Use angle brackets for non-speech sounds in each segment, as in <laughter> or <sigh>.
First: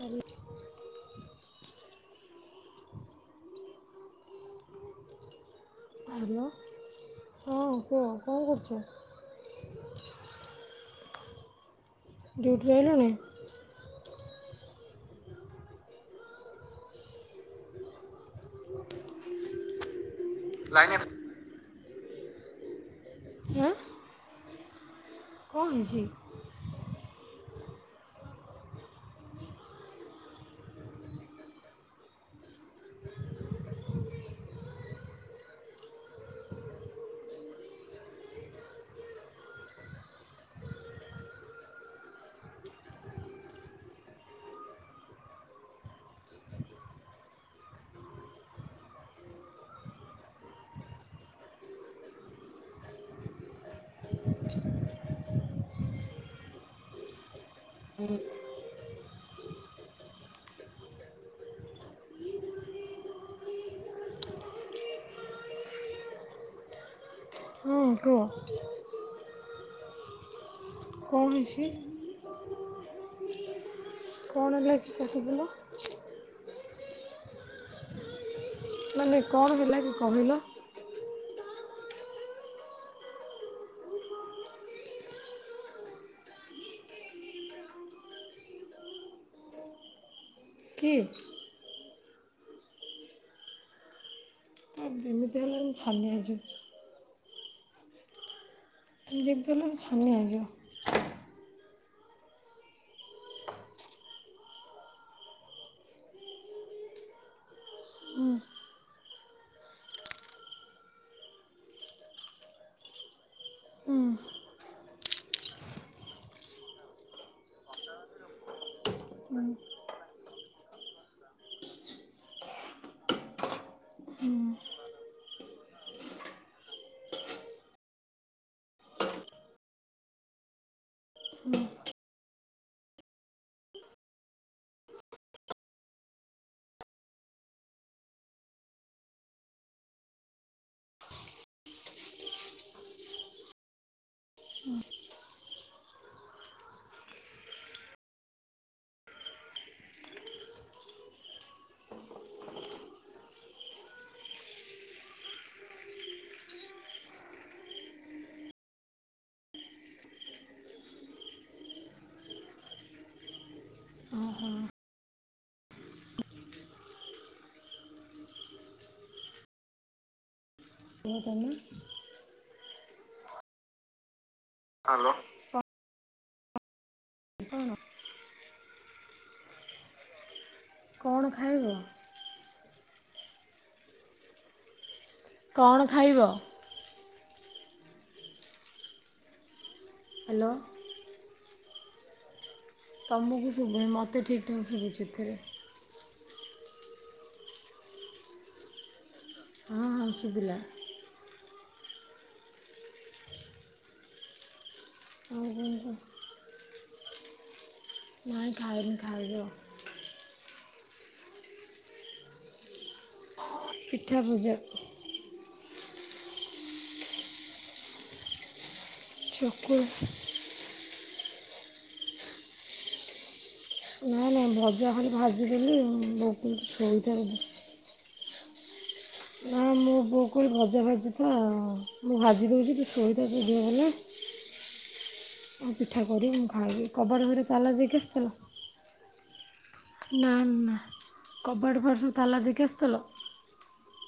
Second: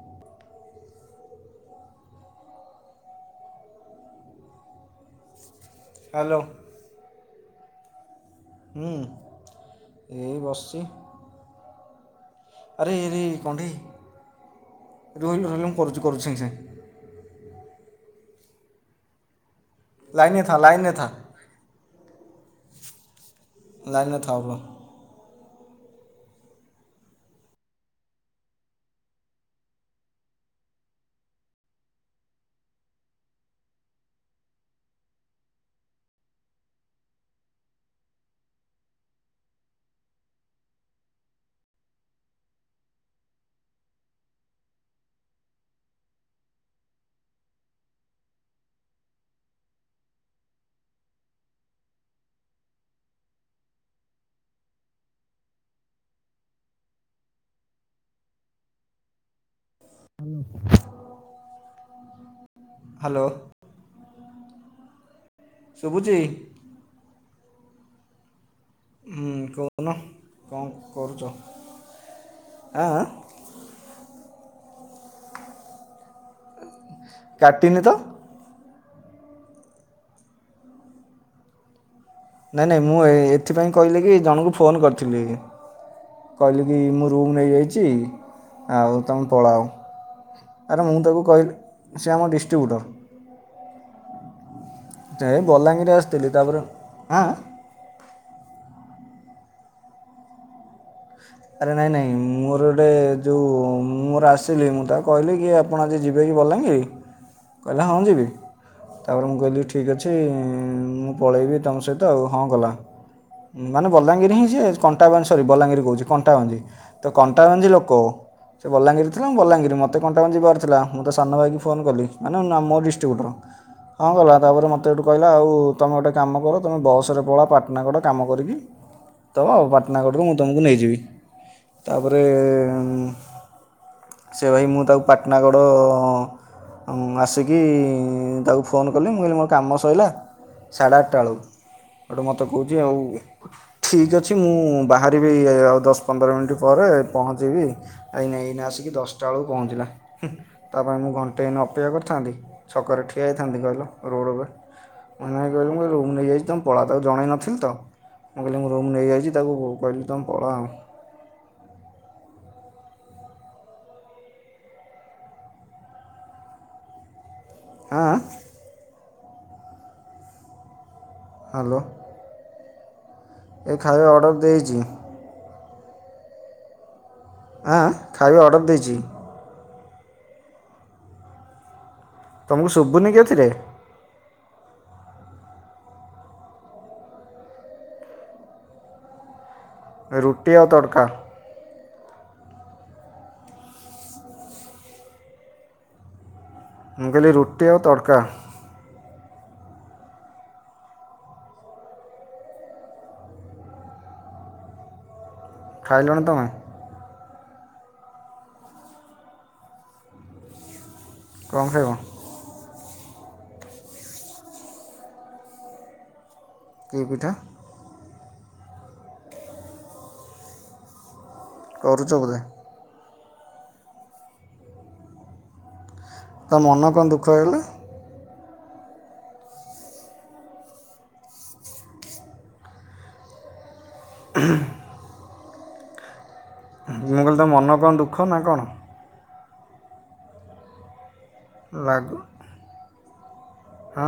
Hello. Hello ହଁ କୁହ? କ'ଣ କରୁଛ ହୁଁ ଏଇ ବସିଛି। ଡ୍ୟୁଟିରେ ଆରେ ଆଇଲଣି ଆରେ କଣ୍ଢେଇ ରହିଲୁ ରହିଲୁ ମୁଁ କରୁଛି କରୁଛି ସାଙ୍ଗେ ସାଙ୍ଗେ। ଲାଇନରେ ଥା ଲାଇନ ଲାଇନରେ ଥା ଆଁ ଲାଇନରେ ଥାଉ ରୁୁହ। କଣ ହେଇଛି? ହୁଁ। ହ୍ୟାଲୋ। ଶୁଭୁଛି? ହଁ କୁହ? ହୁଁ କହୁନ ଙ୍କ କ'ଣ କରୁଚ ହେଇଛି ଆ ଆ କଣ ଲେଖି ଥିବିଲ? କାଟିନି ତ। ମାନେ କଣ ହେଲା କି କହିଲ। ନାଇ ନାଇ ମୁଁ ଏ ଏଥିପାଇଁ କହିଲି କି ଜଣଙ୍କୁ ଫୋନ କରିଥିଲି। କହିଲି କି ମୁଁ ରୁମ୍ ନେଇଯାଇଚି ଆଉ ତମେ ପଳାଅ। ଆରେ କି ମୁଁ ତାକୁ କହିଲି ସେ ଆମ ଡିଷ୍ଟ୍ରିବ୍ୟୁଟର। ଏମିତି ଏଇ ହେଲେ ମୁଁ ବଲାଙ୍ଗୀର ଛାନିଆ ଆସିଥିଲି ହେଇଯିବ ତାପରେ ଆଁ ଆ ତମେ ଯେକ୍ ଦେଲ ସେ ଛାନିଆ ହେଇଯିବ। ଆରେ ନାଇ ନାଇ ମୋର ଗୋଟେ ଯଉଁ ମୋର ଆସିଲି ମୁଁ ତା କହିଲି କି ଆପ୍ ପଣ ଆଜି ଯିବେକି ବଲାଙ୍ଗିର କହିଲା ହଁ ଯିବି। ତାପରେ ମୁଁ କହିଲି ଠିକ୍ ଅଛି ମୁଁ ପଳେଇବି ତମ ସହିତ ଆଉ ହଁ କଲା। ମାନେ ବଲାଙ୍ଗୀରି ହିଁ ସେ କଣ୍ଟାବାନସରି ବଲାଙ୍ଗୀରି କହୁଚି। କଣ୍ଟାଭଞ୍ଜି ତ କଣ୍ଟାଭଞ୍ଜି ଲୋକ ସେ ବଲାଙ୍ଗୀର ଥିଲା ବଲାଙ୍ଗୀର ମୋତେ କଣ୍ଟା କଣ ଯିବାର ଥିଲା ମୁଁ ତ ସାନ ଭାଇକି ଫୋନ କଲି ମାନେ ନା ମୋ ଡିଷ୍ଟ୍ରିବ୍ୟୁଟର। ହଁ କଲା ତାପରେ ମୋତେ ଏଠୁ କହିଲା ଆଉ ତୁମେ ଗୋଟେ କାମ କର ତୁମେ ବସ୍ ରେ ପଳା ପାଟନାଗଡ କାମ କରିକି। ତ ଆଉ ପାଟନା କଡ଼ରୁ ମୁଁ ତୁମକୁ ନେଇଯିବି ତାପରେ ସେ ଭାଇ ମୁଁ ତାକୁ ପାଟନାଗଡ଼ ଅଉଁ ଆସିକି ତାକୁ ଫୋନ୍ କଲି ମୁଁ କହିଲି ମୋ କାମ ସଇଲା। ସାଢେ ଆଟା ବେଳୁ। ହେଟୁ ମୋତେ କହୁଚି ଆଉ ଠିକ୍ ଅଛି ମୁଁ ବାହାରିବି ଆଉ ଦଶ ପନ୍ଦର ମିଣ୍ଟି ପରେ ପହଞ୍ଚିବି ଆଇ ନେଇନା ଆସିକି ଦଶଟା ବେଳକୁ ପହଞ୍ଚିଲା ହୁଁ। ତା ପାଇଁ ମୁଁ ଘଣ୍ଟେ ଏଇନେ ଅପେକ୍ଷା କରିଥାନ୍ତି ଛକରେ ଠିଆ ହେଇଥାନ୍ତି କହିଲ ରୋଡ଼ ଉପରେ। ମ ନାହିଁ କହିଲେ ମୁ ରୁମ୍ ନେଇଯାଇଚି ତମ ପଳା ତାକୁ ଜଣେଇ ନଥିଲି ତ। ମୁଁ କହିଲି ମୁଁ ରୁମ୍ ନେଇଯାଇଚି ତାକୁ କହିଲି ତମେ ପଳା ଆଉ। ଓହୋ। ଆଁ ଆ ଏ ହୋ ତମ ହ୍ୟାଲୋ ଏ ଖାଇବା ଅର୍ଡ଼ର ଦେଇଚି। ଲୋ। ଆଁ ଖାଇବା ଅର୍ଡ଼ର ଦେଇଚି। କଣ ଖାଇବ? ତୁମକୁ ଶୁଭୁନି କି ଏଥିରେ? କଣ ଖାଇବ? ହ୍ୟାଲୋ ରୁଟି ଆଉ ତଡ଼କା। ତମକୁ ଶୁଭୁନି ମୋତେ ଠିକ୍ ଠାକ୍ ଶୁଭୁଚି ଏଥିରେ। ମୁଁ କହିଲି ରୁଟି ଆଉ ତଡ଼କା। ହଁ ହଁ ଶୁବିଲା। ଓ ହୋ ହୋ। ଖାଇଲଣି ତୁମେ ନାଇଁ ଖାଇନି ଖାଇବି ଆଉ। ଙ୍କ ଖାଇବ? ପିଠା ଭୁଜା। କି ପିଠା? ଚୁକୁଳି। କରୁଚ ବୋଧେ। ନାଇଁ ନାଇଁ ଭଜା ଖାଲି ଭାଜିଦେଲି ତୋ ମନ କ'ଣ ଦୁଃଖ <unintelligible> ହେଇଗଲା ନାଇଁ ମୋ ପୁଅ କହିଲେ ଭଜା <unintelligible> ମୁଁ ଭାଜି ଦେଉଛି ତୁ ଶୋଇଥାଛୁ ଦିଅ ଭଲ ନାଇଁ। ହୁଁ। ଆଉ ପିଠା କରିବି ମୁଁ ଖାଇବି ମୁଁ କବାଟ କହିଲି ଘରେ ତୋ ମନ ତାଲା କ'ଣ ଦେଇକି ଦୁଃଖ ଆସିଥିଲ? ନା କ'ଣ ନା ନା କବାଟ ଫବାଟ ସବୁ ଲାଗୁ ତାଲା ଦେଇକି ଆସିଥିଲ? ହଁ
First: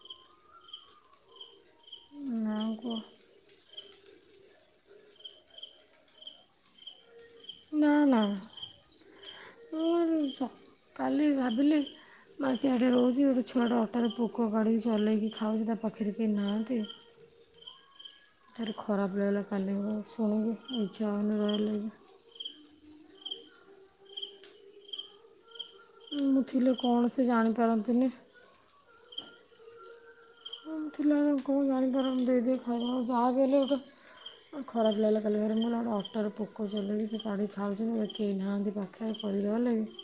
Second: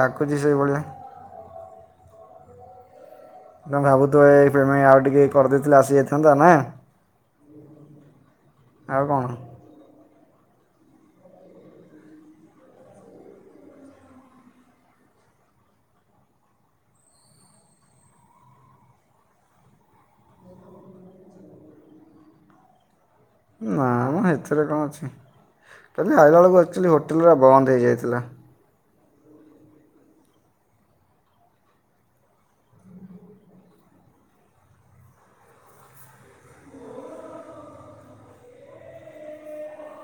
ଲାଗୁଛି ସେଇଭଳିଆ। ନା କୁହ। ତେ ଭାବୁଥିବ ଏଇ ପେମେ ଆଉ ଟିକେ କରିଦେଇଥିଲେ ଆସିଯାଇଥାନ୍ତା ନା। ନା ନା। ଆଉ କଣ? ଉ ହୁଁ <unintelligible> କାଲି ଭାବିଲି ମା ସିଆଡେ ରହୁଛି ଗୋଟେ ଛୁଆଟା ଅଟାରେ ପୋକ କାଢ଼ିକି ଚଲେଇକି ଖାଉଛି ତା ପାଖରେ କେହି ନାହାଁନ୍ତି। ଭାରି ଖରାପ ଲାଗିଲା କାଲି ଶୁଣିକି ଇଚ୍ଛା ହଉନି ରହିବାକୁ। ନା ମୁଁ ଏଥିରେ କଣ ଅଛି କାଲି ଆଇଲା ମୁଁ ବେଳକୁ ଥିଲେ ଆକ୍ଚୁଆଲି କ'ଣ ସେ ହୋଟେଲ ବନ୍ଦ ଜାଣିପାରନ୍ତିନି ହେଇଯାଇଥିଲା। ମୁଁ ଥିଲା କଣ ଜାଣିପାର ଦେଇଦି ଖାଇଦବ ଯାହା ବି ହେଲେ ଗୋଟେ ଆଉ ଖରାପ ଲାଗିଲା କାଲି ଭାରି ମୁଁ କହିଲି ଅଟାରେ ପୋକ ଚଲେଇ ସେ କାଢ଼ି ଖାଉଛନ୍ତି କେହି ନାହାନ୍ତି ପାଖ୍ ଏ କରି ଦବା ଲାଗି।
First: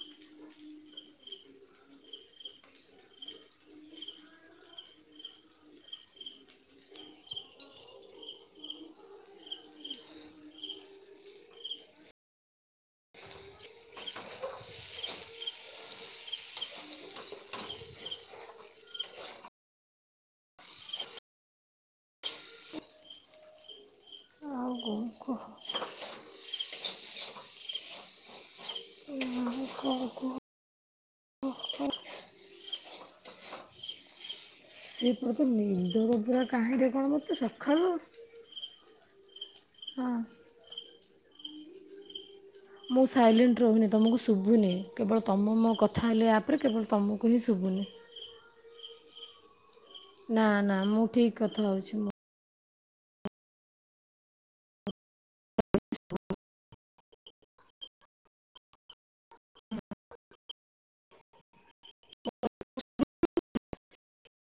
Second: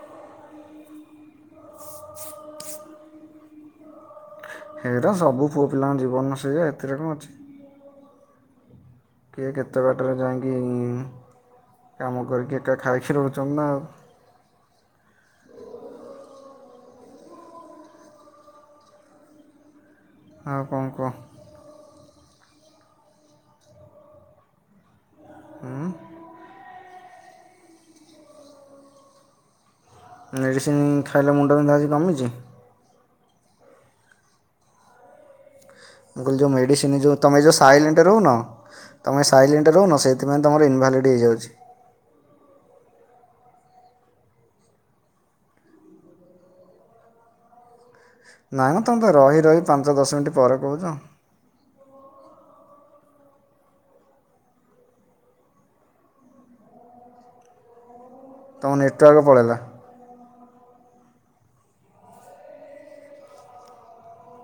ହେଇଟା ସବୁ ପୁଅ ପିଲାଙ୍କ ଜୀବନ ସେଇଆ ଏଥିରେ କଣ ଅଛି। କିଏ କେତେ ବାଟରେ ଯାଇକି କାମ କରିକି ଏକା ଖାଇକି ରହୁଛନ୍ତି ନାଉ। ଆଉ କଣ କୁହ? ଆଉ କଣ କୁ ହୁଁ। <inaudible> ମେଡ଼ିସିନ ଖାଇଲ ମୁଣ୍ଡ ବିନ୍ଧା ଆଜି କମିଛି? ସେ ପୁରା ନି ମୁଁ କହିଲି ଯୋଉ ମେଡ଼ିସିନ ଯୋଉ ତମେ ଯୋଉ ସାଇଲେଣ୍ଟ ରହୁନ ତୁମେ ସାଇଲେଣ୍ଟ ରହୁନ ହଁ ସେଥିପାଇଁ ତମର ଇନ୍ଭାଲିଡ ହୋଇଯାଉଛି। ମୁଁ ସାଇଲେଣ୍ଟ ରହୁନି ତୁମକୁ ଶୁଭୁନି କେବଳ ତୁମ ମୋ କଥା ହେଲେ ଆପ୍ ରେ କେବଳ ତୁମକୁ ହିଁ ଶୁଭୁନି। ନାଇଁ ନା ତମେ ତ ରହି ରହି ପାଞ୍ଚ ଦଶ ମିନିଟ୍ ନା ପରେ ନା କହୁଛ। ମୁଁ ଠିକ୍ କଥା ହଉଛି। ତୁମ ନେଟୱାର୍କ ପଳେଇଲା।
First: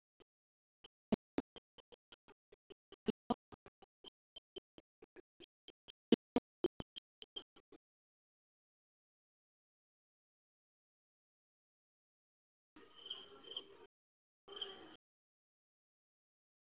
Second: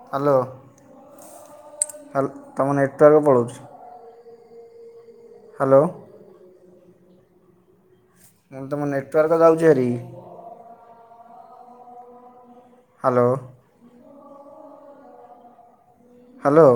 ହ୍ୟାଲୋ ହାଲ ତମ ନେଟୱାର୍କ ପଳଉଛି। ହ୍ୟାଲୋ। ମୁଁ ତମ ନେଟୱାର୍କ ଯାଉଛି ଭାରି। ହ୍ୟାଲୋ। ହ୍ୟାଲୋ।